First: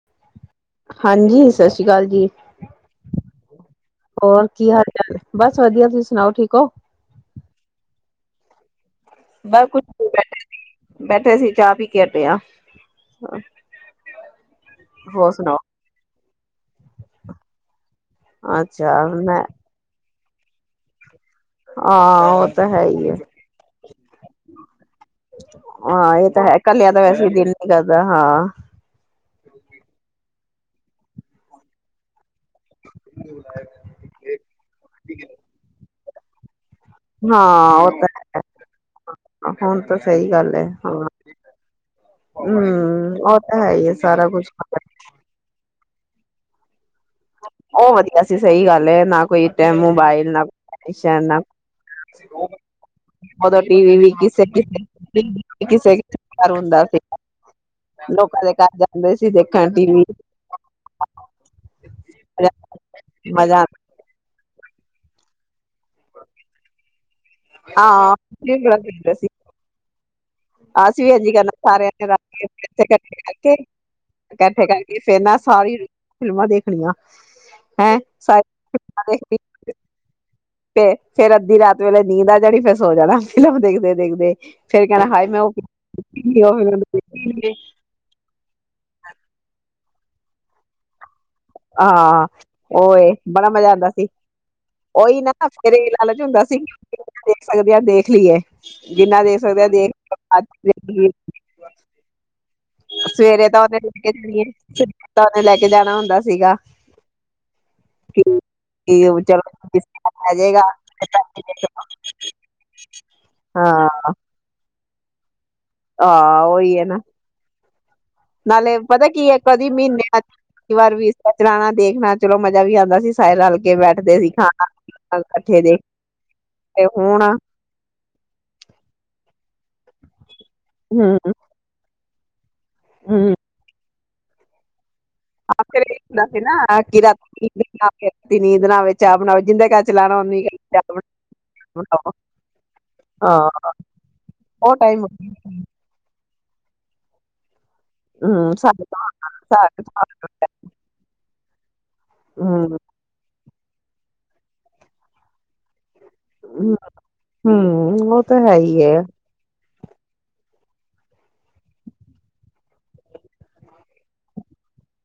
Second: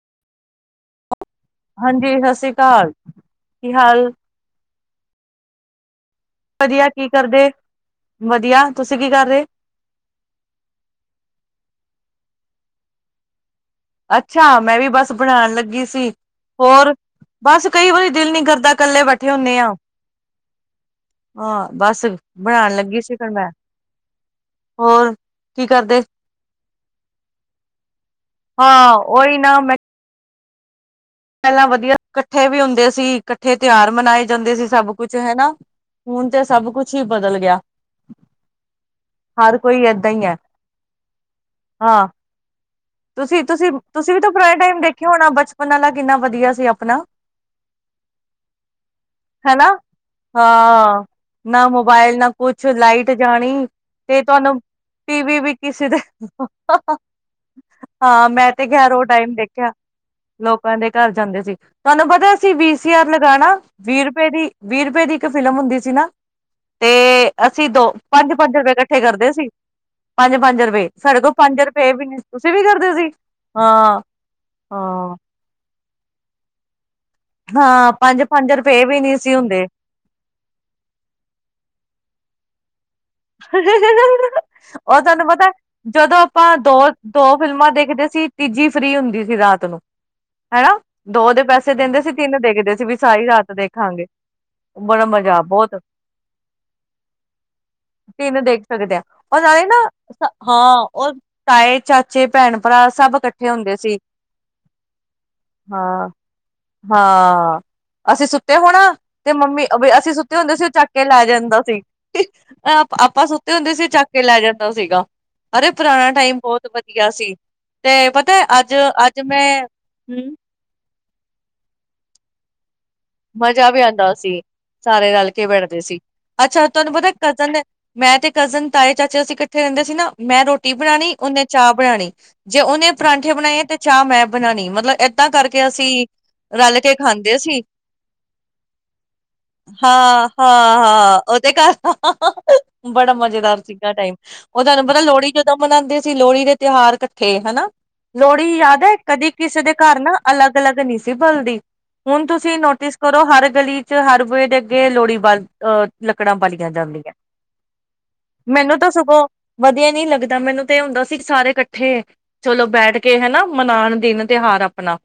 [inaudible] ਹਾਂਜੀ ਸਤਿ ਸ੍ਰੀ ਅਕਾਲ ਹਾਂਜੀ ਜੀ ਸਤਿ ਸ੍ਰੀ ਅਕਾਲ ਕੀ ਹਾਲ ਹੋਰ ਕੀ ਹਾਲ ਬਸ ਵਧੀਆ ਤੁਸੀਂ ਸੁਣਾਓ ਠੀਕ ਹੋ ਵਧੀਆ ਕੀ ਕਰਦੇ ਵਧੀਆ ਤੁਸੀਂ ਕੀ ਕਰ ਰਹੇ ਬਸ ਕੁਛ ਬੈਠੇ ਬੈਠੇ ਸੀ ਚਾਹ ਪੀ ਕੇ ਹਟਿਆ ਹਾਂ ਅੱਛਾ ਮੈਂ ਵੀ ਬਸ ਬਣਾਉਣ ਲੱਗੀ ਸੀ ਹੋਰ ਬਸ ਕਈ ਵਾਰੀ ਦਿਲ ਨੀ ਕਰਦਾ ਇਕੱਲੇ ਅੱਛਾ ਬੈਠੇ ਮੈਂ ਹੁੰਦੇ ਆ ਹਾਂ ਬਸ ਹਾਂ ਉਹ ਤਾਂ ਬਣਾਉਣ ਹੈ ਲੱਗੀ ਹੀ ਸੀ ਹੈ ਕਣ ਮੈਂ ਹੋਰ ਕੀ ਕਰਦੇ ਹੈ ਕੱਲਿਆ ਤਾਂ ਵੈਸੇ ਦਿਲ ਨੀ ਕਰਦਾ ਹਾਂ ਹਾਂ ਹੀ ਨਾ ਮੈਂ ਪਹਿਲਾਂ ਵਧੀਆ ਇਕੱਠੇ ਵੀ ਹੁੰਦੇ ਸੀ ਇਕੱਠੇ ਤਿਉਹਾਰ ਮਨਾਏ ਜਾਂਦੇ ਸੀ ਸਭ ਕੁਛ ਹਨਾ ਹੁਣ ਤੇ ਸਭ ਕੁਛ ਹੀ ਬਦਲ ਗਿਆ ਹਾਂ ਉਹ ਤਾਂ ਹਰ ਹੈ ਹੁਣ ਕੋਈ ਤਾਂ ਏਦਾਂ ਹੀ ਸਹੀ ਗੱਲ ਹੈ ਹਾਂ ਹਾਂ ਹਮ ਉਹ ਤੁਸੀਂ ਤਾਂ ਤੁਸੀਂ ਹੈ ਹੀ ਹੈ ਤੁਸੀਂ ਵੀ ਸਾਰਾ ਤਾਂ ਕੁਛ ਪੁਰਾਣੇ ਟਾਈਮ ਦੇਖੇ ਹੋਣਾ ਬਚਪਨ ਉਹਨਾਂ ਨਾਲ ਕਿੰਨਾ ਵਧੀਆ ਸੀ ਆਪਣਾ ਉਹ ਵਧੀਆ ਸੀ ਸਹੀ ਗੱਲ ਹੈ ਨਾ ਕੋਈ ਹਨਾ ਮੋਬਲ ਨਾ ਹੁੰ ਹਾਂ ਸੀ ਨਾ ਮੋਬਾਇਲ ਨਾ ਕੁਛ ਲਾਈਟ ਜਾਣੀ ਤੇ ਤੁਹਾਨੂੰ ਟੀਵੀ ਵੀ ਕਿਸੇ ਦੇ ਹਾਂ ਲੋਕਾਂ ਮੈਂ ਦੇ ਤੇ ਘਰ ਗੈਰੋ ਜਾਂਦੇ ਸੀ ਟਾਈਮ ਦੇਖਿਆ ਦੇਖਣ ਟੀ ਵੀ ਲੋਕਾਂ ਦੇ ਘਰ ਜਾਂਦੇ ਸੀ ਤੁਹਾਨੂੰ ਪਤਾ ਅਸੀਂ ਵੀਹਸ ਹਜ਼ਾਰ ਲਗਾਉਣਾ ਮਜ਼ਾ ਆਂਦਾ ਵੀਹ ਰੁਪਏ ਦੀ ਵੀਹ ਰੁਪਏ ਦੀ ਇੱਕ ਫਿਲਮ ਹੁੰਦੀ ਸੀ ਨਾ ਤੇ ਅਸੀਂ ਦੋ ਹਾਂ ਪੰਜ ਅਸੀਂ ਪੰਜ ਵੀ ਰੁਪਏ ਬੜਾ ਇਕੱਠੇ ਖੇਡਦੇ ਕਰਦੇ ਸੀ ਪੰਜ ਪੰਜ ਰੁਪਏ ਅਸੀਂ ਵੀ ਸਾਡੇ ਇੰਝ ਹੀ ਕੋਲ ਕਰਨਾ ਪੰਜ ਸਾਰਿਆਂ ਰੁਪਏ ਵੀ ਨੇ ਰਲ ਤੁਸੀਂ ਵੀ ਇਕੱਠੇ ਕਰਦੇ ਸੀ ਕਰਕੇ ਹਾਂ ਇਕੱਠੇ ਕਰਕੇ ਹਾਂ ਫੇਰ ਨਾ ਸਾਰੀ ਫਿਲਮਾਂ ਦੇਖਣੀਆਂ ਹਾਂ ਹੈਂ ਪੰਜ ਪੰਜ ਰੁਪਏ ਵੀ ਨਹੀਂ ਸੀ ਹੁੰਦੇ ਫੇਿਰ ਅੱਧੀ ਰਾਤ ਵੇਲੇ ਨੀਂਦਦਾ ਜਿਹੜੀ ਫ ਹੋ ਜਾਣਾ ਫਿਲਮ ਦੇਖਦੇ ਦੇਖਦੇ ਫੇਰ ਉਹ ਕਹਿਣਾ ਤੁਹਾਨੂੰ ਹਾਏ ਮੈਂ ਉਹ ਪਤਾ ਜਦੋਂ ਦੇਖੀ ਆਪਾਂ ਉਹ ਦੋ ਫਿਲਮ ਦੇਖੀ ਦੋ ਨੀ। ਫਿਲਮਾਂ ਦੇਖਦੇ ਸੀ ਤੀਜੀ ਫ੍ਰੀ ਹੁੰਦੀ ਸੀ ਰਾਤ ਨੂੰ ਹੈ ਹਾਂ ਸਾਰੀ ਬੜਾ ਰਾਤ ਮਜ਼ਾ ਆਉਂਦਾ ਦੇਖਾਂਗੇ ਸੀ ਬੜਾ ਉਹੀ ਨਾ ਮਜ਼ਾ ਫਿਰ ਬਹੁਤ ਇਹ ਲਾਲਚ ਹੁੰਦਾ ਸੀ ਦੇਖ ਸਕਦੇ ਹ ਦੇਖ ਲਈਏ ਤਨ ਦੇਖ ਸਕਦੇ ਆ ਜਿੰਨਾ ਦੇਖ ਉਹ ਸਕਦੇ ਨਾਲੇ ਆ ਨਾ ਦੇਖ ਹਾਂ ਲਈਏ। ਉਹ ਤਾਏ ਚਾਚੇ ਭੈਣ ਭਰਾ ਸਭ ਸਵੇਰੇ ਇਕੱਠੇ ਤਾਂ ਹੁੰਦੇ ਉਹਨੇ ਸੀ ਲੈ ਕੇ ਜਾਣੀ ਹੈ ਤਾਂ ਉਹਨੇ ਲੈ ਕੇ ਜਾਣਾ ਹਾਂ ਹੁੰਦਾ ਸੀਗਾ ਹਾਂ ਅਸੀਂ ਸੁੱਤੇ ਹੋਣਾ ਕਿ ਤੇ ਚਲੋ ਮੰਮੀ ਅਸੀਂ ਆ ਸੁੱਤੇ ਹੁੰਦੇ ਜਾਏਗਾ ਸੀ ਉਹ ਚਾ ਕੇ ਲੈ ਜਾਂਦਾ ਸੀ। ਆਪਾਂ ਸੁੱਤੇ ਹਾਂ ਹੁੰਦੇ ਸੀ ਚੱਕ ਕੇ ਲੈ ਜਾਂਦਾ। ਸੀਗਾ ਅਰੇ ਪੁਰਾਣਾ ਟਾਈਮ ਹਾਂ ਬਹੁਤ ਉਹੀ ਹੈ ਨਾ ਵਧੀਆ ਸੀ ਤੇ ਪਤਾ ਅੱਜ ਨਾਲੇ ਪਤਾ ਅੱਜ ਮੈਂ ਹਮ ਚਲਾਉਣਾ ਦੇਖਣਾ ਚਲੋ ਮਜ਼ਾ ਵੀ ਆਉਂਦਾ ਸੀ। ਸਾਰੇ ਰਲ ਮਜ਼ਾ ਕੇ ਵੀ ਆਉਂਦਾ ਬੈਠਦੇ ਸੀ ਖਾਣਾ ਸਾਰੇ ਰਲ ਕੇ ਇਕੱਠੇ ਬੈਠਦੇ ਦੇਖ ਸੀ ਅੱਛਾ ਤੇ ਤੁਹਾਨੂੰ ਪਤਾ ਹੁਣ ਕਜ਼ਨ ਮੈਂ ਤੇ ਕਜ਼ਨ, ਤਾਏ, ਚਾਚੇ ਅਸੀ ਫੇ ਰਹਿੰਦੇ ਸੀ ਨਾ ਮੈਂ ਰੋਟੀ ਬਣਾਉਣੀ ਹਮ ਉਨੇ ਚਾਹ ਬਣਾਉਣੀ। ਹ ਜੇ ਉਹਨੇ ਪਰਾਂਠੇ ਹਮ ਬਣਾਏਏ ਤੇ ਚਾਹ ਮੈਂ ਬਣਾਉਣੀ ਮਤਲਬ ਇਦਾਂ ਕਰਕੇ ਆਖਰ ਅਸੀਂ ਇਹ ਹੁੰਦਾ ਸੀ ਰਲ ਨਾ ਕੇ ਕਿ ਖਾਂਦੇ ਰਾਤੀ ਸੀ। ਰਾਤੀ ਨੀਂਦ ਨਾ ਆਵੇ ਚਾਹ ਬਣਾਓ ਜਿੰਦੇ ਘਰ ਚਲਾਣਾ ਹਾਂ ਉਹਨੀ ਹਾਂ ਚਾਹ ਹਾਂ ਉਹਦੇ ਘਰ ਬਣਾਓ ਦਾ ਬੜਾ ਹਾਂ ਮਜ਼ੇਦਾਰ ਸੀਗਾ ਟਾਈਮ ਉਹ ਤੁਹਾਨੂੰ ਪਤਾ ਲੋਹੜੀ ਜਦੋਂ ਮਨਾਉਂਦੇ ਸੀ। ਲੋਹੜੀ ਦੇ ਤਿਉਹਾਰ ਇਕੱਠੇ ਹਨਾ। ਹਮ ਲੋਹੜੀ ਯਾਦ ਸਾਡੇ ਹੈ ਕਦੀ ਕਿਸੇ ਦੇ ਘਰ ਨਾ ਅਲੱਗ- ਅਲੱਗ ਨਹੀਂ ਸੀ ਬਲਦੀ ਹੁਣ ਤੁਸੀਂ ਤੁਸੀਂ ਹਮ ਨੋਟਿਸ ਕਰੋ ਹਰ ਗਲੀ ਚ ਹਰ ਬੋਏ ਦੇ ਅੱਗੇ ਲੋਹੜੀ ਵ ਅ ਹਮ ਉਹ ਤਾਂ ਹੈ ਮੈਨੂੰ ਹੀ ਤਾਂ ਹੈ। ਸਗੋਂ ਵਧੀਆ ਨੀ ਲੱਗਦਾ ਮੈਨੂੰ ਤੇ ਇਹ ਹੁੰਦਾ ਸੀ ਸਾਰੇ ਇਕੱਠੇ ਚਲੋ ਬੈਠ ਕੇ ਹਨਾ ਮਨਾਉਣ ਦਿਨ ਤਿਉਹਾਰ ਆਪਣਾ।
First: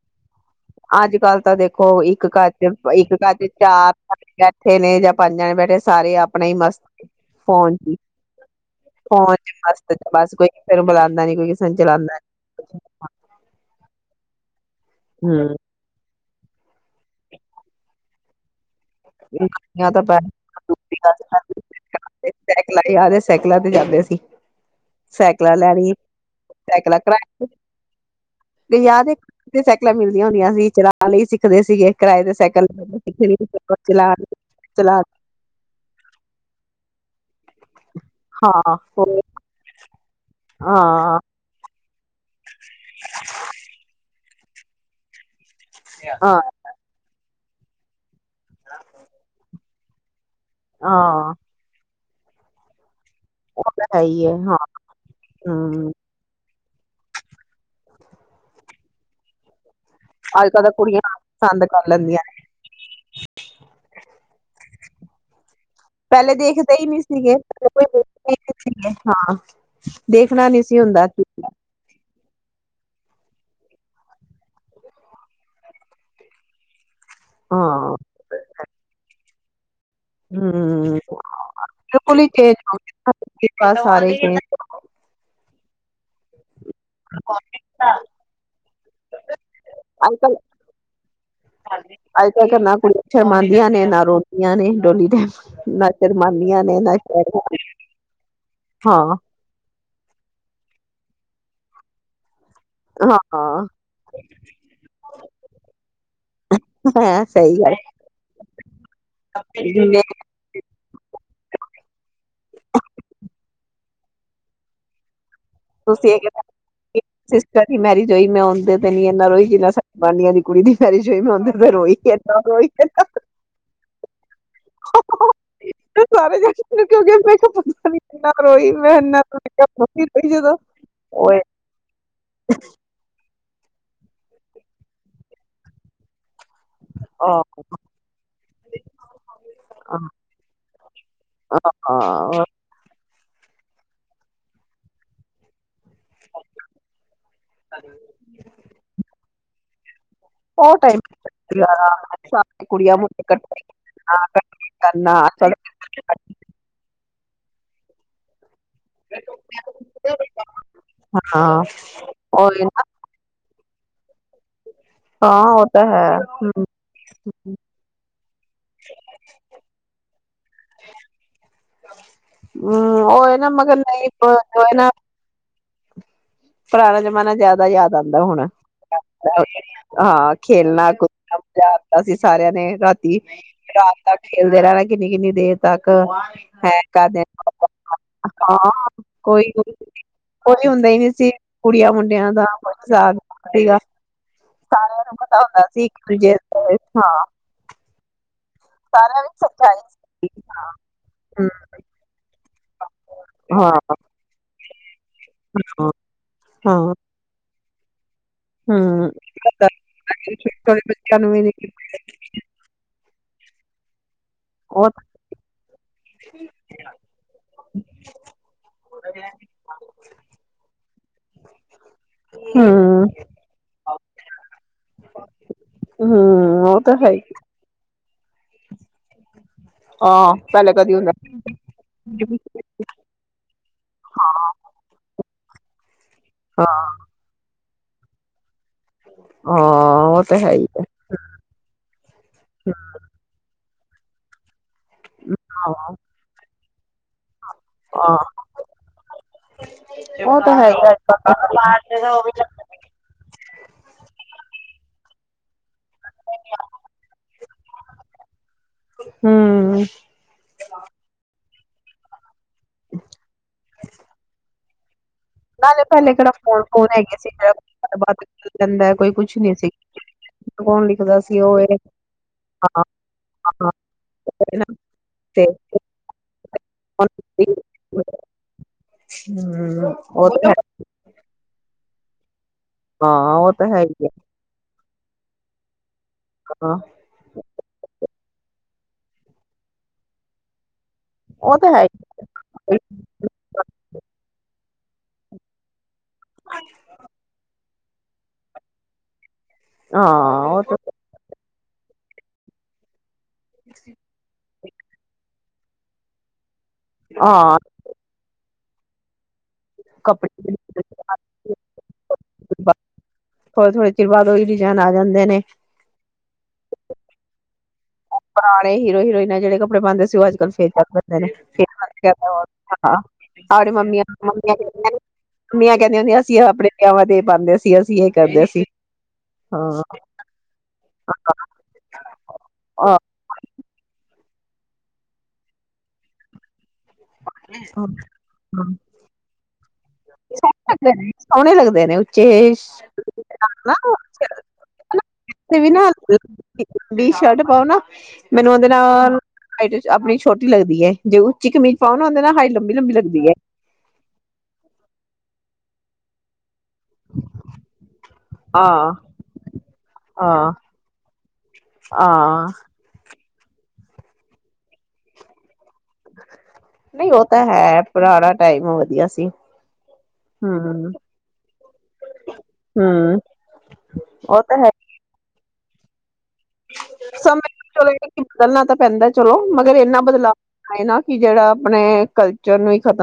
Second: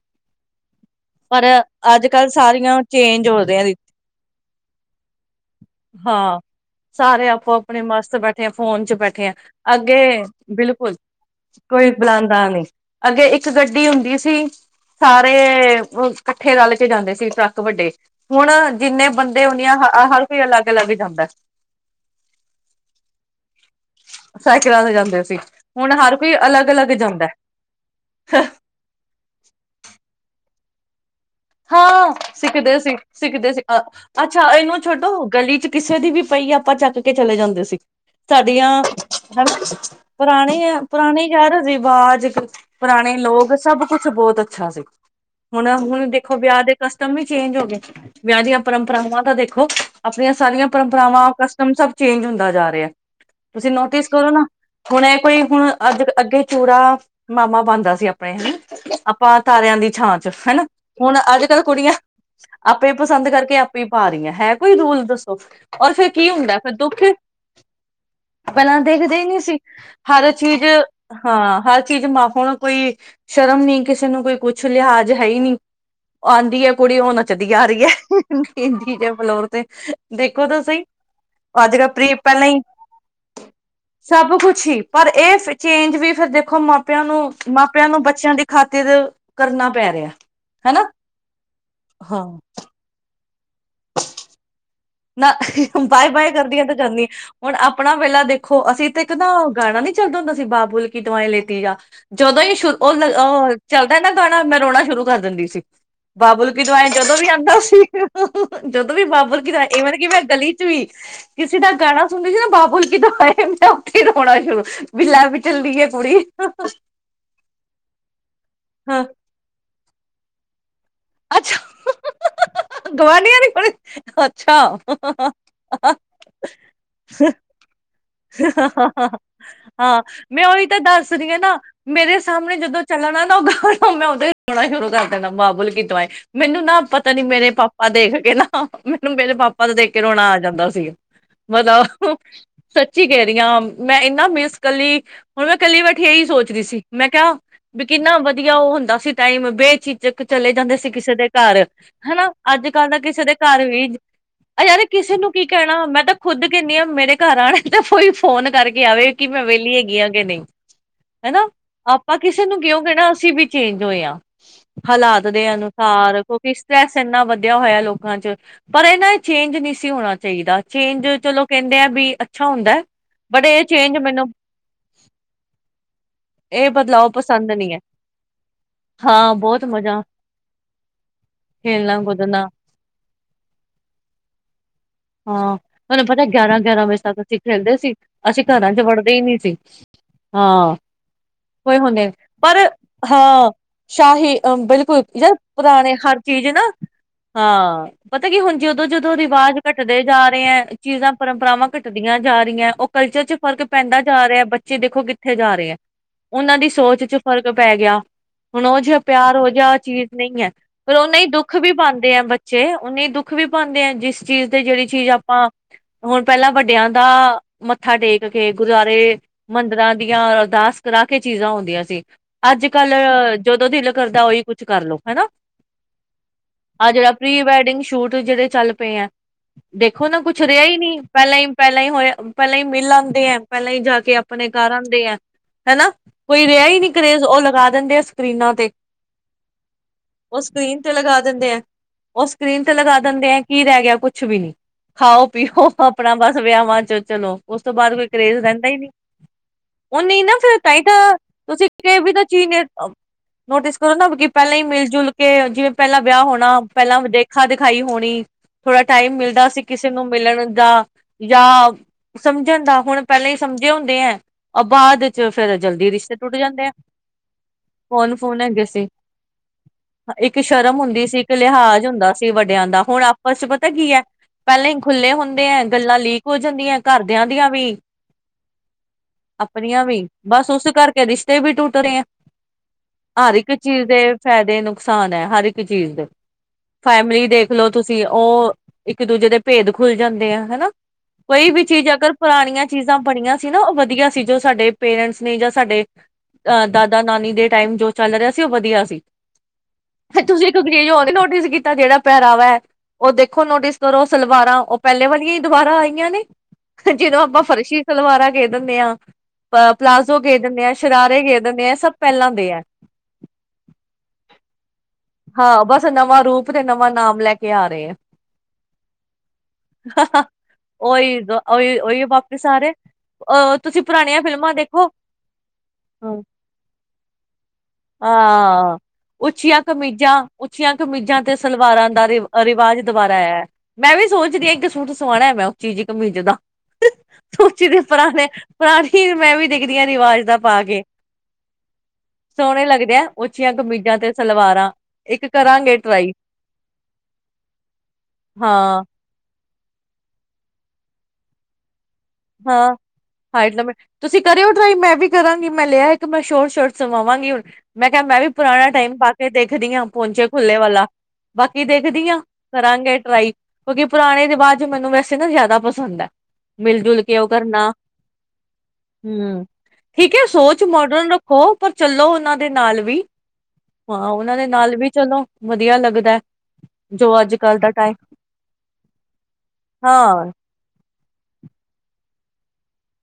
ਅੱਜ ਕੱਲ ਪਰ ਤਾਂ ਦੇਖੋ ਅੱਜ ਇੱਕ ਕੱਲ੍ਹ ਘਰ ਚ ਸਾਰੀਆਂ ਇੱਕ ਚੇਂਜ ਘਰ ਹੋ ਚ ਰਹੀਆਂ ਚਾਰ ਬੈਠੇ ਨੇ ਜਾਂ ਪੰਜਣੇ ਬੈਠੇ ਸਾਰੇ ਹਾਂ ਆਪਣਾ ਹੀ ਮਸਤ ਸਾਰੇ ਆਪੋ ਫੋਨ ਆਪਣੇ ਚ ਮਸਤ ਬੈਠੇ ਆ ਫੋਨ ਚ ਬੈਠੇ ਆ ਫੋਨ ਚ ਮਸਤ ਅੱਗੇ ਬਸ ਕੋਈ ਕਿਸੇ ਨੂੰ ਬਿਲਕੁਲ ਬੁਲਾਉਂਦਾ ਨੀ ਕੋਈ ਕਿਸੇ ਨੂੰ ਚਲਾਉਦਾ ਨੀ ਠੀ ਸਾਰੇ ਇਕੱਠੇ ਰ ਜਾਂਦੇ ਸੀ ਟਰੱਕ ਵੱਡੇ ਹੁਣ ਜਿੰਨੇ ਬੰਦੇ ਹੁੰਦੀਆਂ ਹਰ ਕੋਈ ਅਲੱਗ ਅਲੱਗ ਜਾਂਦਾ ਕਲਾਂ ਆ ਸਾਈਕਲਾਂ ਤੇ ਜਾਂਦੇ ਸੀ ਸਾਈਕਲਾਂ ਤੇ ਜਾਂਦੇ ਸੀ ਸਾਈਕਲਾਂ ਹੁਣ ਲੈਣੀ ਹਰ ਕੋਈ ਅਲੱਗ ਅਲੱਗ ਸਕਲਾਂ ਜਾਂਦਾ ਤੇ ਆਦੇ ਸਾਈਕਲਾਂ ਮਿਲਦੀਆਂ ਹੁੰਦੀਆਂ ਸੀ [unintelligible] ਲਈ ਸਿੱਖਦੇ ਸੀਗੇ ਹਾਂ ਕਿਰਾਏ ਦੇ ਸਾਈਕਲ ਸਿੱਖਦੇ ਸੀ ਸਿੱਖ ਸਿੱਖਦੇ ਸੀ ਅ ਅੱਛਾ ਇਹਨੂੰ ਛੱਡੋ ਗਲੀ ਚ ਕਿਸੇ ਦੀ ਵੀ ਪਈ ਆਪਾਂ ਚੱਕ ਕੇ ਚਲੇ ਜਾਂਦੇ ਸੀ। ਸਾਡੀਆਂ ਹਾਂ ਹੋਰ ਹਨਾ ਪੁਰਾਣੇ ਹੈ ਹਾਂ ਪੁਰਾਣੇ ਕਹਿ ਰਹੇ ਸੀ ਆਵਾਜ਼ ਪੁਰਾਣੇ ਲੋਕ ਸਭ ਕੁੱਛ ਬਹੁਤ ਅੱਛਾ ਸਿੱਖ ਹੁਣ ਹੁਣ ਦੇ ਦੇਖੋ ਹਾਂ ਵਿਆਹ ਦੇ ਕਸਟਮ ਵੀ ਚੇਂਜ ਹੋ ਗਏ ਵਿਆਹ ਦੀਆਂ ਪਰੰਪਰਾਵਾਂ ਦਾ ਦੇਖੋ ਆਪਣੀਆਂ ਸਾਰੀਆਂ ਪਰੰਪਰਾਵਾਂ ਹਾਂ ਕਸਟਮ ਸਭ ਚੇਂਜ ਹੁੰਦਾ ਜਾ ਰਿਹਾ ਤੁਸੀਂ ਉਹ ਤਾਂ ਹੈ ਨੋਟਿਸ ਹੀ ਕਰੋ ਹੈ ਨਾ ਹਾਂ ਹੁਣ ਇਹ ਕੋਈ ਹੁਣ ਹੂੰ, ਅੱਜ ਅੱਗੇ ਚੂੜ ਮਾਮਾ ਬਣਦਾ ਸੀ ਆਪਣੇ ਹਨਾ ਆਪਾਂ ਤਾਰਿਆਂ ਦੀ ਪਿੱਛਾਂ ਚ ਅੱਜ-ਕੱਲ ਹਨਾ ਤਾਂ ਕੁੜੀਆਂ ਹੁਣ ਅੱਜ ਕੱਲ ਪਸੰਦ ਕਰ ਕੁੜੀਆਂ ਲੈਂਦੀਆਂ ਨੇ, ਆਪੇ ਪਸੰਦ ਕਰਕੇ ਆਪੇ ਪਾ ਰਹੀਆਂ ਹੈ ਕੋਈ ਰੂਲ ਦੱਸੋ ਔਰ ਫੇਰ ਕੀ ਪਹਿਲੇ ਹੁੰਦਾ ਫਰ ਦੇਖਦੇ ਹੀ ਨਹੀਂ ਦੁੱਖ ਸੀਗੇ, ਪਹਿਲੇ ਕੋਈ ਦੇਖਦੇ ਹੀ ਨਹੀਂ ਪਹਿਲਾਂ ਸੀਗੇ, ਦੇਖਦੇ ਹੀ ਹਾਂ ਨਹੀਂੀ ਸੀ ਹਰ ਦੇਖਣਾ ਨਹੀਂ ਚੀਜ਼ ਸੀ ਹੁੰਦਾ ਕਿ ਹਾਂ ਹਰ ਚੀਜ਼ ਮ ਹੁਣ ਕੋਈ ਸ਼ਰਮ ਨੀ ਕਿਸੇ ਨੂੰ ਕੋਈ ਕੁਛ ਲਿਹਾਜ ਹੈ ਹੀ ਨਹੀਂੀ ਆਉਂਦੀ ਹੈ ਕੁੜੀ ਉਹ ਨੱਚਦੀ ਆ ਰਹੀ ਹਾਂ, ਹੈਹਿੰਦੀ ਜ ਮਤਲਬ ਅਤੇ ਦੇਖੋ ਤੁਸੀਂ ਹੂੰ, ਅੱਜ ਕੱਲ ਪ੍ਰੀ ਬਿਲਕੁਲ ਪਹਿਲਾਂ ਚੇਂਜ ਹੀ ਹੋ ਗਏ ਬਸ ਸਾਰੇ ਸਭ ਚੇਂਜ ਕੁਛ ਸੀ ਪਰ ਇਹ ਚੇਂਜ ਵੀ ਫਿਰਦੇ ਦੇਖੋ ਮਾਪਿਆਂ ਨੂੰ ਮਾਪਿਆਂ ਨੂੰ ਬੱਚਿਆਂ ਦੀ ਖਾਤ ਕਰਨਾ ਪੈ ਰਿਹਾ ਹਨਾ ਹਾਂ ਆਈ ਕ ਕਰਨਾ ਕੁੜ ਛਮਾਂਦੀਆਂ ਨੇ ਨਾ ਰੋਟੀਆਂ ਨੇ ਡੋਲੀ ਟੈਮ ਨਾ ਨਾ ਬਾਏ ਬਾਏ ਕਰਦੀ ਹ ਸ਼ਰਮਾਦੀਆਂ ਤੇ ਨੇ, ਨਾ ਕਰਨੀ ਹ ਹੁਣ ਆਪਣਾ ਵੇਲਾ ਦੇਖੋ ਅਸੀਂ ਤਾਂ ਇੱਕ ਹਾਂ, ਨਾ ਗਾਣਾ ਨੀ ਚੱਲਦਾ ਹੁੰਦਾ ਸੀ ਬਾਬੂਲਕੀ ਦਵਾਈ ਲੈ ਆ ਜਦੋਂ ਹੀ ਉਹ ਹਾਂ, ਚੱਲਦਾ ਨਾ ਗਾਣਾ ਮੈਂ ਰੋਣਾ ਸ਼ੁਰੂ ਕਰ ਦਿੰਦੀ ਸੀ ਬਾਬੁਲ ਕੀ ਦਵਾਇ ਜਦੋਂ ਹੈ ਵੀ ਸਹੀ ਆਉਂਦਾ ਗੱਲ ਸੀ ਜਦੋਂ ਵੀ ਬਾਬੁਲ ਕੀ ਦਏ ਇਹ ਮਤਲਬ ਜਿੰਨੇ ਕਿ ਮੈਂ ਗਲੀ ਚ ਵੀ ਕਿਸੇ ਦਾ ਗਾਣਾ ਸੁਣਦੀ ਸੀ ਨਾ ਬਾਬੂਲ ਕਿੀ ਦਾਏ ਕਣ ਅ ਪਲਾ ਪ ਤੁਸੀਂ ਇਹ ਸਿਸਟਰ ਦੀ ਮੈਰਿਜ ਹੋਈ ਮੈਂ ਆਉਂਦੇ ਤੇ ਹਾਂ, ਨੀ ਇਨਾ ਰੋਹੀ ਜਿੰਨਾ ਬਾਨੀਆਂ ਦੀ ਕੁੜੀ ਦੀ ਸਰੀ ਜੋਈ ਮੈਂ ਅੱਛਾ ਉਦਰ ਤਾਂ ਰੋਈ ਇਨਾ ਰੋਈ ਗਵਾਂਢੀਆਂ ਦੀ ਕੁੜੀ ਅੱਛਾ ਸਾਰੇ ਜਾ ਮਨ ਕਿਕ ਮ ਕਿਹਾਨਾ ਰੋਈ ਮੈਂ ਹਾਂ ਇ ਮੈਂ ਉਹੀ ਤਾਂ ਦੱਸਦੀ ਹਾਂ ਨਾ ਮੇਰੇ ਸਾਹਮਣੇ ਜਦੋਂ ਚੱਲਣਾ [unintelligible] [unintelligible] ਮੈਨੂੰ ਨਾ ਪਤਾ ਨੀ ਆ ਮੇਰੇ ਪਾਪਾ ਦੇਖ ਕੇ ਨਾ ਮੈਨੂੰ ਮੇਰੇ ਪਾਪਾ ਦਾ ਦੇਖ ਕੇ ਰੋਣਾ ਆ ਜਾਂਦਾ ਸੀ ਮਤਾ ਹਾਂ ਗ ਰਹੀ ਹਾਂ ਮੈਂ ਇੰਨਾ ਮਿਸ ਕੱਲੀ ਹੁਣ ਮੈਂ ਕੱਲੀ ਵ ਥੇ ਇਹੀ ਸੋਚਦੀ ਸੀ ਮੈਂ ਕਿਹਾ ਵੀ ਕਿੰਨਾ ਵਧੀਆ ਉਹ ਹੁੰਦਾ ਸੀ ਟਾਈਮੇ ਜ ਚਲੇ ਜਾਂਦੇ ਉਹ ਟਾਈਮ ਕਿਸੇ ਦੇ ਘਰ ਹਨਾ ਸਾਰੇ ਅੱਜ ਕੱਲ ਕੁੜੀਆਂ ਦਾ ਮੁੰਡੇ ਕਿਸੇ ਦੇ ਇਕੱਠੇ ਘਰ ਵੀ ਯਾਰ ਕਰਨਾ ਕਿਸੇ ਨੂੰ ਕੀ ਕਹਿਣਾ ਮੈਂ ਤਾਂ ਖੁੱਦ ਕਹਿੰਨੀ ਹਾਂ ਮੇਰੇ ਘਰ ਆਣੇ ਤੇ ਕੋਈ ਫੋਨ ਕਰਕੇ ਆਵੇ ਕਿ ਮੈਂ ਵਿਹਲੀ ਹੈਗੀ ਹਾਂ ਕਿ ਨਹੀਂ ਹਨਾ ਹਾਂ ਆਪਾਂ ਕਿਸੇ ਨੂੰ ਉਹੀ ਨਾ ਕਿਉਂ ਕਹਿਣਾ ਅਸੀਂ ਵੀ ਚੇਂਜ [unintelligible] ਹਾਲਾਤ ਹਾਂ ਦੇਿਆਂ ਉਹ ਨੂੰ ਤਾਂ ਹੈ ਹਾਰ ਕਿਉਂਕਿ ਹਮ ਇਸ ਤ ਇਨਾ ਵਧੀਿਆ ਹੋਇਆ ਲੋਕਾਂ ਚ ਪਰ ਇਹਨਾ ਚੇਂਜ ਨਹੀਂ ਸੀ ਹੋਣਾ ਚਾਹੀਦਾ ਚੇਂਜ ਚਲੋ ਕਹਿੰਦੇ ਆ ਵੀ ਅੱਛਾ ਹੁੰਦਾ ਉਹ ਬਟ ਨਾ ਇਹ ਮਗਰ ਚੇਂਜ ਨਹੀਂ ਮੈਨੂੰ ਜੋ ਨਾ ਇਹ ਪੁਰਾਣਾ ਬਦਲਾਓ ਜਮਾਨਾ ਪਸੰਦ ਜਿਆਦਾ ਨਹੀਂ ਹੈ ਯਾਦ ਆਉਂਦਾ ਹੁਣ ਹਾਂ ਬਹੁਤ ਮਜ਼ਾ ਹਾਂ ਖੇਲਣਾ ਕੁਦ ਮਾ ਆਉਂਦਾ ਖੇਲਣਾ ਸੀ ਕੁਦਣਾ ਸਾਰਿਆਂ ਨੇ ਰਾਤੀ ਰਾਤ ਤੱਕ ਖੇਲਦੇ ਰਹਿਣਾ ਕਿੰਨੀ ਕਿੰਨੀ ਦੇਰ ਹਾਂ ਤੱਕ ਤੁਹਾਨੂੰ ਪਤਾ ਗਿਆਰਾਂ ਹੈ ਗਿਆਰਾਂ ਵਜੇ ਤੱਕ ਕਰ ਅਸੀਂ ਖੇਲਦੇ ਸੀ ਅਸੀਂ ਹਾਂ ਘਰਾਂ ਚ ਵੜਦੇ ਹੀ ਨਹੀਂ ਕੋਈ ਕੋਈ ਹੁੰਦਾ ਹੀ ਨੀ ਸੀ ਹੋਏ ਕੁੜੀਆਂ ਹੁੰਦੇ ਨੇ ਮੁੰਡਿਆਂ ਦਾ ਪਰ ਕੋਈ ਮਜ਼ਾਕ ਹਾਂ ਸੀਗਾ ਸ਼ਾਹੀ ਅ ਬਿਲਕੁਲ ਸਾਰਿਆਂ ਨੂੰ ਪਤਾ ਹੁੰਦਾ ਸੀ ਪੁਰਾਣੇ ਇੱਕ ਹਰ ਦੂਜੇ ਚੀਜ਼ ਨਾ ਦੇ ਹਾਂ ਹਾਂ [unintelligible] ਜਦੋਂ ਜਦੋਂ ਸਾਰਿਆਂ ਵਿੱਚ ਰਿਵਾਜ ਸੱਚਾਈ ਘੱਟਦੇ ਜਾ ਰਹੇ ਹੈ ਚੀਜ਼ਾਂ ਸੀ। ਹੂੰ, ਪਰੰਪਰਾਵਾਂ ਘਟਦੀਆਂ ਜਾ ਰਹੀਆਂ ਉਹ ਕਲਚਰ ਚ ਫ਼ਰਕ ਪੈਂਦਾ ਹਾਂ ਜਾ ਰਿਹਾ ਹੈ ਬੱਚੇ ਦੇਖੋ ਕਿੱਥੇ ਜਾ ਰਹੇ ਹੈ ਉਹਨਾਂ ਦੀ ਹਾਂ ਸੋਚ ਚ ਫ਼ਰਕ ਪੈ ਗਿਆ ਹੁਣ ਉਹ ਜਿਹਾ ਹੂੰ ਪਿਆਰ ਹੋ ਜਾ ਚੀਜ਼ ਨਹੀਂ ਹੈ ਛੋਟੇ ਪਰ ਉਹਨਾ ਬੱਚਿਆਂ ਹੀ ਨੂੰ ਨੀ ਦੁੱਖ ਵੀ ਪਾਉਂਦੇ ਹੈ ਬੱਚੇ ਉਹੇ ਦੁੱਖ ਵੀ ਪਾਉਂਦੇ ਆ ਜਿਸ ਚੀਜ਼ ਤੇ ਜਿਹੜੀ ਉਹ ਚੀਜ਼ ਆਪਾਂ ਹੁਣ ਪਹਿਲਾਂ ਵੱਡਿਆਂ ਦਾ ਮੱਥਾ ਟੇਕ ਕੇ ਗੁਰਦੁਆਰੇ ਮੰਦਿਰਾਂ ਦੀਆਂ ਅਰਦਾਸ ਕਰਾ ਕੇ ਚੀਜ਼ਾਂ ਆਉਂਦੀਆਂ ਸੀ ਅੱਜ ਕੱਲ ਹੂੰ ਜਦੋਂ ਦਿਲ ਕਰਦਾ ਹੋਈ ਕਰ ਲੋ ਹਨਾ ਹੂੰ ਉਹ ਆਹ ਤਾਂ ਹੈ ਜਿਹੜਾ ਹੀ ਪ੍ਰੀ ਵੈਡਿੰਗ ਸ਼ੂਟ ਜਿਹੜੇ ਚੱਲ ਪਏ ਆਂ ਦੇਖੋ ਨਾ ਹਾਂ ਕੁਛ ਰਿਹਾ ਪਹਿਲੇ ਹੀ ਕਦੀ ਨਹੀਂ ਹੁੰਦਾ ਪਹਿਲਾਂ ਹੀ ਪਹਿਲਾਂ ਹੀ ਹੋਇਆ ਪਹਿਲਾਂ ਹੀ ਮਿਲ ਆਉਂਦੇ ਹੈ ਪਹਿਲਾਂ ਹੀ ਜਾ ਕੇ ਆਪਣੇ ਘਰ ਆਉਂਦੇ ਹੈ ਹਨਾ ਕੋਈ ਰਿਹਾ ਹਾਂ ਹੀ ਨਹੀਂੀ ਕਰੇਜ਼ ਉਹ ਲਗਾ ਦਿੰਦੇ ਆ ਸਕਰੀਨਾਂ ਤੇ ਹ ਉਹ ਸਕਰੀਨ ਤੇ ਲਗਾ ਦਿੰਦੇ ਆ ਉਹ ਸਕਰੀਨ ਹੈ। ਤੇ ਲਗਾ ਦਿੰਦੇ ਆ ਕੀ ਰਹਿ ਗਿਆ ਕੁੱਛ ਵੀ ਨੀ ਖਾਓ ਪੀਓ ਹਾਂ ਆਪਣਾ ਬਸ ਵਿਆਵਾਂ ਚ ਚਲੋ ਉਸ ਤੋਂ ਬਾਅਦ ਕੋਈ ਹਾਂ ਕਰੇਜ ਰਹਿੰਦਾ ਹੀ ਨਹੀਂ ਉਹ ਨਹੀਂ ਨਾ ਤਾਂ ਫਿਰ ਹੈ ਹੀ ਤਾਂਈ ਤਾ ਹੈ। ਤੁਸੀਂ ਵੀ ਤਾਂ ਚੀਜ਼ ਨੋਟਿਸ ਕਰੋ ਨਾ ਲਈ ਮਿਲ ਜੁਲ ਕੇ ਜਿਵੇਂ ਪਹਿਲਾਂ ਵਿਆਹ ਹੋਣਾ ਪਹਿਲਾਂ ਦੇਖਾ ਦਿਖਾਈ ਹੋਣੀ ਥੋੜਾ ਟਾਈਮ ਮਿਲਦਾ ਸੀ ਹੂੰ ਕਿਸੇ ਨੂੰ ਮਿਲਣ ਦਾ ਜਾਂ ਸਮਝਣ ਦਾ ਹੁਣ ਪਹਿਲੇਾਂ ਹੀ ਸਮਝੇ ਹੁੰਦੇ ਹੈ ਆਬਾਦ ਨਾਲੇ ਪਲੇ ਕਿਹੜਾ ਫੋਨ ਫੋਨ ਹੈਗੇ ਕੌਣ ਸੀੱਲਬਾਤ ਫੋਨ ਕਰ ਹੈਗੇ ਸੀ ਜਾਂਦਾ ਕੋਈ ਕੁਛ ਨੀ ਸੀ ਇੱਕ ਸ਼ਰਮ ਕੌਣ ਹੁੰਦੀ ਸੀ ਲਿਖਦਾ ਇੱਕ ਉਹ ਇਹ ਲਿਹਾਜ਼ ਹੁੰਦਾ ਸੀ ਵੱਡਿਆਂ ਦਾ ਹਾਂ ਹੁਣ ਆਪਸ ਚ ਪਤਾ ਕੀ ਹੈ ਫਿਰ ਪਹਿਲਾਂ ਹੀ ਖੁੱਲੇ ਤੇ ਹੁੰਦੇ ਹੈ ਗੱਲਾਂ ਲੀਕ ਹੋ ਜਨ ਘਰਦਿਆਂ ਦੀਆਂ ਵੀ ਆਪਣੀਆਂ ਹਮ ਵੀ ਉਹ ਬਸ ਤਾਂ ਹੈ ਉਸ ਕਰਕੇ ਰਿਸ਼ਤੇ ਵੀ ਟੁੱਟ ਰਹੇ ਆ ਹਰ ਇੱਕ ਹਾਂ ਤਾਂ ਹੈ ਚੀਜ਼ ਹੀ ਦੇ ਫਾਇਦੇ ਨੂੰ ਨੁਕਸਾਨ ਹੈ ਹਰ ਇੱਕ ਚੀਜ਼ ਦਾ ਆ, ਹਾਂ ਫੈਮਲੀ ਦੇਖਲੋ ਤੁਸੀਂ ਉਹ ਇੱਕ ਦੂਜੇ ਦੇ ਭੇਦ ਖੁੱਲ ਜਾਂਦੇ ਆ ਹਨਾ ਕੋਈ ਉਹ ਵੀ ਤਾਂ ਹੈ ਚੀਜ਼ ਅਗਰ ਪੁਰਾਣੀਆਂ ਹੀ ਚੀਜ਼ਾਂ ਬਣੀਆਂ ਸੀ ਨਾ ਉਹ ਵਧੀਆ ਸੀ ਜੋ ਸਾਡੇ ਪੇਰੈਂਟਸ ਨੇ ਜਾਂ ਸਾਡੇ ਅਹ ਦਾਦਾ ਨਾਨੀ ਦੇ ਟਾਈਮ ਜੋ ਚੱਲ ਰਿਹਾ ਦੱਸਿਓ ਵਧੀਆ ਸੀ ਹਾਂ ਤੁਸੀਂ ਇੱਕ ਉਹ ਤਾਂ ਚਿਜ਼ ਹੋਗੇ ਨੋਟਿਸ ਕੀਤੀ ਤਾਂ ਜਿਹੜਾ ਪਹਿਰਾਵਾ ਹੈ ਉਹ ਦੇਖੋ ਨੋਟਿਸ ਕਰੋ ਸਲਵਾਰਾਂ ਪਹਿਲੇ ਵਾਲੀਆਂ ਹੀ ਦੁਬਾਰਾ ਆਈਆਂ ਨੇ ਜਦੋਂ ਆਪਾਂ ਹਾਂ ਫਰਸ਼ੀ ਸਲਵਾਰਾਂ ਕ ਦਿੰਦੇ ਆਾਂ ਅ ਪਲਾਜ਼ੋ ਗੇ ਕੱਪੜੇ ਦਿੰਦੇ ਹਾਂ ਸ਼ਰਾਰੇੇ ਦਿੰਦੇ ਆਂ ਸਭ ਪਹਿਲਾਂ ਦੇ ਆ ਪਰਸੋ ਐਕਟਿਵਾ ਗਯੀ ਦੀ ਸੀ ਹਾਂ ਬਸ ਨਵਾਂ ਰੂਪ ਤੇ ਨਵਾਂ ਨਾਮ ਲੈ ਕੇ ਆ ਰਹੇ ਹੈ ਪੁਰਾਣੇ ਹੀਰੋ ਹੀਰੋਇਨਾ ਜਿਹੜੇ ਕੱਪੜੇ ਪਾਉਂਦੇ ਸੀ ਉਹ ਅੱਜ ਕੱਲ ਫੇਰ ਚ ਉਹੀ ਦਦੇ ਨੇ ਗ ਉਹੀ ਉਹੀ ਫ ਵਾਪਿਸ ਆ ਰਹੇ ਅ ਤੁਸੀਂ ਮੰੀਆਂ ਪੁਰਾਣੀਆਂ ਫਿਲਮਾਂ ਮੰਹਿੰ ਦੇਖੋ ਮੰੀਆਂ ਕਹਿੰਦੀ ਹੁੰਦੀਆਂ ਹਾਂ ਅਸੀਂ ਆਪਣੇ ਵਿਆਵਾਂ ਤੇ ਇਹ ਪਾਉਂਦੇ ਸੀ ਅਸੀਂ ਇਹ ਕਰਦੇ ਸੀ ਉੱਚੀਆਂ ਹਾਂ ਕਮੀਜ਼ਾਂ ਉੱਚੀਆਂ ਕਮੀਜ਼ਾਂ ਤੇ ਸਲਵਾਰਾਂ ਦਾ ਰਿ ਰਿਵਾਜ ਆਹ ਦੁਬਾਰਾ ਆਇਆ ਮੈਂ ਵੀ ਸੋਚ ਰਹੀ ਹੈ ਇੱਕ ਸੂਟ ਸਵਾਉਣਾ ਮੈਂ ਉਹ ਚੀਜ਼ ਕਮੀਜ਼ ਦਾ ਸੋਚੀ ਦੇ ਪੁਰਾਣੇ ਪੁਰਾਣੀ ਮੈਂ ਵੀ ਦੇਖਦੀ ਹਾਂ ਰਿਵਾਜ਼ ਦਾ ਪਾ ਕੇ ਸੋਹਣੇ ਲੱਗਦੇ ਨੇ ਉੱਚੇ ਸੋਹਣੇ ਲੱਗਦੇ ਆ ਉੱਚੀਆਂ ਕਮੀਜ਼ਾਂ ਨਾ ਤੇ ਸਲਵਾਰ ਵੀ ਨਾ ਸ਼ਰਟ ਪਾਓ ਨਾ ਮੈਨੂੰ ਉਹਦੇ ਹਾਂ ਨਾਲ ਹਾਈਟ ਆਪਣੀ ਛੋਟੀ ਲੱਗਦੀ ਹੈ ਜੇ ਉਹ ਚਿਕ ਮਿਰਚ [unintelligible] ਹੁੰਦੇ ਨਾ ਹਾਈ ਹਾਂ ਲੰਬੀ ਲੰਬੀ ਲੱਗਦੀ ਹੈ ਹਾਈਟ ਲੰਬੇ ਤੁਸੀਂ ਕਰਿਓ ਟਰਾਈ ਮੈਂ ਵੀ ਕਰਾਂਗੀ ਮੈਂ ਲਿਆ ਇੱਕ ਮੈਂ ਸ਼ੋਰਟ ਸ਼ੋਰਟ ਸੁਵਾਵਾਂਗੀ ਹੁਣ ਮੈਂ ਕਿਹਾ ਮੈਂ ਵੀ ਪੁਰਾਣਾ ਹਾਂ ਟਾਈਮ ਪਾ ਕੇ ਦੇਖਦੀ ਹਾਂ ਪਹੁੰਚੇ ਹਾਂ ਖੁੱਲੇ ਵਾਲਾ ਬਾਕੀ ਦੇਖਦੀ ਹਾਂ ਕਰਾਂਗੇ ਟਰਾਈ ਕਿਉਂਕਿ ਪੁਰਾਣੇ ਰਿਵਾਜ਼ ਚ ਮੈਨੂੰ ਵੈਸੇ ਨਾ ਜ਼ਿਆਦਾ ਪਸੰ ਹੁੰਦਾ ਮਿਲ ਜੁਲ ਨਹੀਂ ਕੇ ਉਹ ਤਾਂ ਕਰਨਾ ਹੈ ਪੁਰਾਣਾ ਟਾਈਮ ਵਧੀਆ ਸੀ ਹਮ ਠੀਕ ਹੈ ਸੋਚ ਹਮ ਮੋਡਰਨ ਰੱਖੋ ਪਰ ਚਲੋ ਉਹਨਾਂ ਦੇ ਨਾਲ ਵੀ ਹਮ ਹਾਂ ਉਹਨਾਂ ਦੇ ਨਾਲ ਵੀ ਚਲੋ ਵਧੀਆ ਲੱਗਦਾ ਜੋ ਅੱਜ ਸਮਂ ਕੱਲ ਦਾ ਚਲੋ ਟਾਈਮ ਇਹ ਕਿ ਬਦਲਣਾ ਤਾਂ ਪੈਂਦਾ ਚਲੋ ਮਗਰ ਇੰਨਾ ਹਾਂ ਬਦਲਾਵ ਆਏ ਨਾਲ ਕਿ ਜਿਹੜਾ ਆਪਣੇ ਕਲ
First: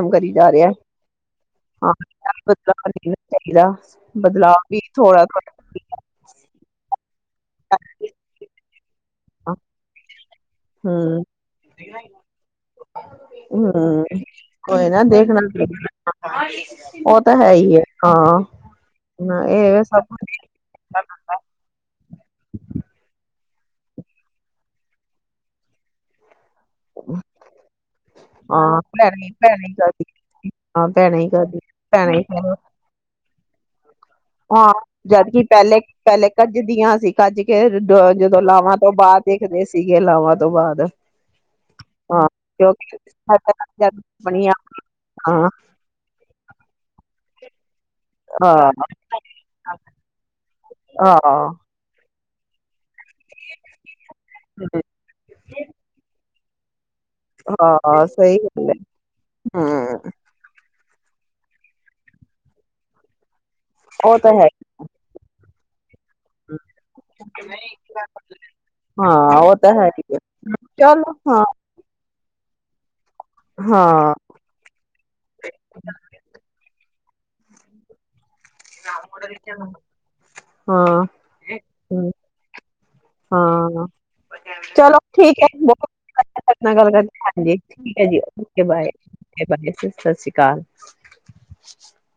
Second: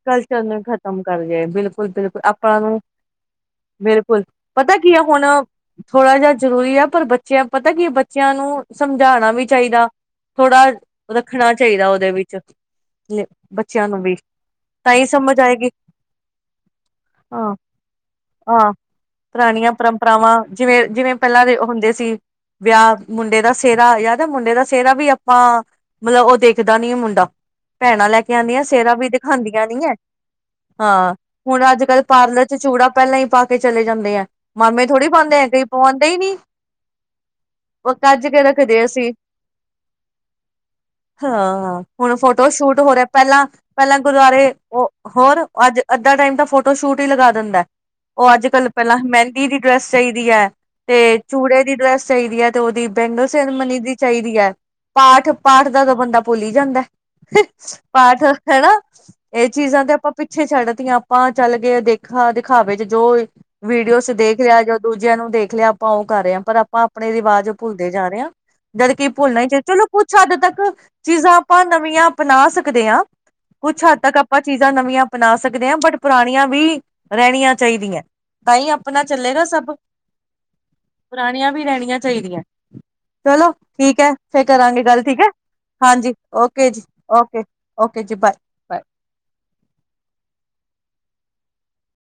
ਕਲਚਰ ਨੂੰ ਖ਼ਤਮ ਕਰ ਲਏ ਬਿਲਕੁਲ ਹਾਂ ਬਿਲਕੁਲ ਆਪਾਂ ਨੂੰ ਬਦਲਾਵ ਨਹੀਂ ਚਾਹੀਦਾ ਬਿਲਕੁਲ ਬਦਲਾਵ ਪਤਾ ਵੀ ਕੀ ਹੈ ਥੋੜਾ ਹੁਣ ਥੋੜਾ ਥੋੜ੍ਹਾ ਜਿਹਾ ਜ਼ਰੂਰੀ ਆ ਪਰ ਬ ਬੱਚਿਆਂ ਪਤਾ ਕੀ ਬੱਚਿਆਂ ਨੂੰ ਸਮਝਾਉਣਾ ਵੀ ਚਾਹੀਦਾ ਥੋੜ੍ਹਾ ਹਮ ਰੱਖਣਾ ਚਾਹੀਦਾ ਉਹਦੇ ਵਿੱਚ ਬੱਚਿਆਂ ਨੂੰ ਵੀ ਹਮ ਕੋਈ ਨਾ ਸਮਝ ਦੇਖਣਾ ਆਏਗੀ ਉਹ ਤਾਂ ਹੈ ਹਾਂ ਹੀ ਹੈ ਹਾਂ ਪੁਰਾਣੀਆਂ ਇਹ ਸਭ ਪਰੰਪਰਾਵਾਂ ਜਿਵੇਂ ਜਿਵੇਂ ਪਹਿਲਾਂ ਦੇ ਹੁੰਦੇ ਸੀ ਵਿਆਹ ਮੁੰਡੇ ਦਾ ਸਿਹਰਾ ਯਾਰ ਮੁੰਡੇ ਦਾ ਸਿਹਰਾ ਵੀ ਆਪਾਂ ਮਤਲਬ ਉਹ ਦੇਖ ਸਖਦਾ ਨੀ ਮੁੰਡਾ ਭੈਣਾਂ ਲੈ ਕੇ ਆਉਂਦੀਆਂ ਹਾਂ ਸਿਹਰਾ ਵੀ ਭੈਣੇ ਦਿਖਾਉਦੀ ਭੈਣੇ ਹੀ ਨੀ ਹੈ ਕਰਦੀ ਹਾਂ ਭੈਣੇ ਹੀ ਕਰਦੀ ਹੁਣ ਅੱਜ ਕੱਲ ਭੈਣੇ ਹੀ ਪਾਰਲਰ ਕਰ ਚ ਚੂੜਾ ਪਹਿਲਾਂ ਹੀ ਪਾ ਚਲੇ ਜਾਂਦੇ ਆ ਹਾਂ ਮਾਮੇ ਥੋੜ੍ਹੀ ਪਾਉਂਦੇ ਜਦਕਿ ਆ ਕਈ ਪਹਿਲੇ ਪਵਾਉਂਦੇ ਹੀ ਨੀ ਪਹਿਲੇ ਕੱਜਦੀਆਂ ਸੀ ਕੱਜ ਕੇ ਕੱਜ ਜਦੋਂ ਕੇ ਲਾਵਾਂ ਰੱਖਦੇ ਤੋਂ ਅਸੀਂ ਬਾਅਦ ਦੇਖਦੇ ਸੀਗੇ ਲਾਵਾਂ ਤੋਂ ਬਾਅਦ ਹੁਣ ਹਾਂ ਫੋਟੋ ਕਿਣ ਸ਼ੂਟ ਹੋ ਰਿਹਾ ਪਹਿਲਾਂ ਪਹਿਲਾਂ ਗੁਰਦੁਆਰੇ ਉਹ ਹੋਰ ਅੱਜ ਅੱਧਾ ਟਾਈਮ ਤਾਂ ਫੋਟੋ ਸ਼ੂਟ ਹੀ ਲਗਾ ਦਾ ਉਹ ਅੱਜ ਕੱਲ ਹਾਂ ਪਹਿਲਾਂ ਮਹਿੰਦੀ ਦੀ ਡਰੈਸ ਚਾਹੀਦੀ ਹੈ ਤੇ ਹਾਂ ਚੂੜੇ ਦੀ ਡਰੈਸ ਚਾਹੀਦੀ ਹੈ ਤੇ ਉਹਦੀ ਬੈਂਗਲ ਸੈਰਮਨੀ ਦੀ ਚਾਹੀਦੀ ਹੈ ਪਾਠ ਪਾਠ ਦਾ ਤਾਂ ਬੰਦਾ ਭੁੱਲ ਹੀ ਜਾਂਦਾ ਹਾਂ ਪਾਠ ਸਹੀ ਰੱਖਿਆ ਹੈ ਗੱਲ ਨਾ ਇਹ ਚੀਜ਼ਾਂ ਤੇ ਹਮ ਆਪਾਂ ਪਿੱਛੇ ਛੱਡਤੀਆਂ ਆਪਾਂ ਆ ਚੱਲ ਗਏ ਦੇ, ਖਾ ਦਿਖਾਵੇ ਚ ਜੋ ਵੀਡੀਓਸ ਉਹ ਤਾਂ ਦੇਖ ਹੈ ਲਿਆ, ਜਾਂ ਦੂਜਿਆਂ ਨੂੰ ਦੇਖ ਲਿਆ ਆਪਾਂ ਉਹ ਕਰ ਰਹੇ ਹਾਂ ਪਰ ਹੀ। ਆਪਾਂ ਆਪਣੇ ਰਿਵਾਜ਼ ਭੁੱਲਦੇ ਜਾ ਰਹੇ ਹਾਂ ਜਦਕਿ ਹਾਂ ਭੁੱਲਣਾ ਹੀ ਉਹ ਤਾਂ ਚਾਹੀਦਾ ਚਲੋ ਹੈ ਹੀ ਕੁੱਛ ਹੈ। ਹੱਦ ਤੱਕ ਚਲੋ ਚੀਜ਼ਾਂ ਹਾਂ ਆਪਾਂ ਨਵੀਆਂ ਅਪਣਾ ਸਕ ਸਕਦੇ ਹ [unintelligible] ਹਾਂ ਆਪਾਂ ਚੀਜ਼ਾਂ ਨਵੀਆਂ ਅਪਣਾ ਸਕਦੇ ਹਾਂ ਬਟ ਪੁਰਾਣੀਆਂ ਵੀ ਰਹਿਣੀਆਂ ਚਾਹੀਦੀਆਂ। ਬਹੀਂ ਆਪਣਾ ਚੱਲੇਗਾ ਸਭ ਹਾਂ ਪੁਰਾਣੀਆਂ ਵੀ ਰਹਿਣੀਆਂ ਹਮ ਚਾਹੀਦੀਆਂ ਚਲੋ ਹਾਂ ਠੀਕ ਹੈ। ਫਿਰ ਕਰਾਂਗੇ ਚਲੋ ਗੱਲ ਠੀਕ ਹੈ। ਹਾਂਜੀ ਬਹੁਤ ਓਕੇ ਨਾਲ ਜੀ, ਗੱਲ ਕਰਕੇ ਓਕੇ, ਹਾਂਜੀ ਠੀਕ ਓਕੇ ਹੈ ਜੀ ਬਾਏ ਓਕੇ ਬਾਏ। ਓਕੇ ਸਤਿ ਸ੍ਰੀ ਅਕਾਲ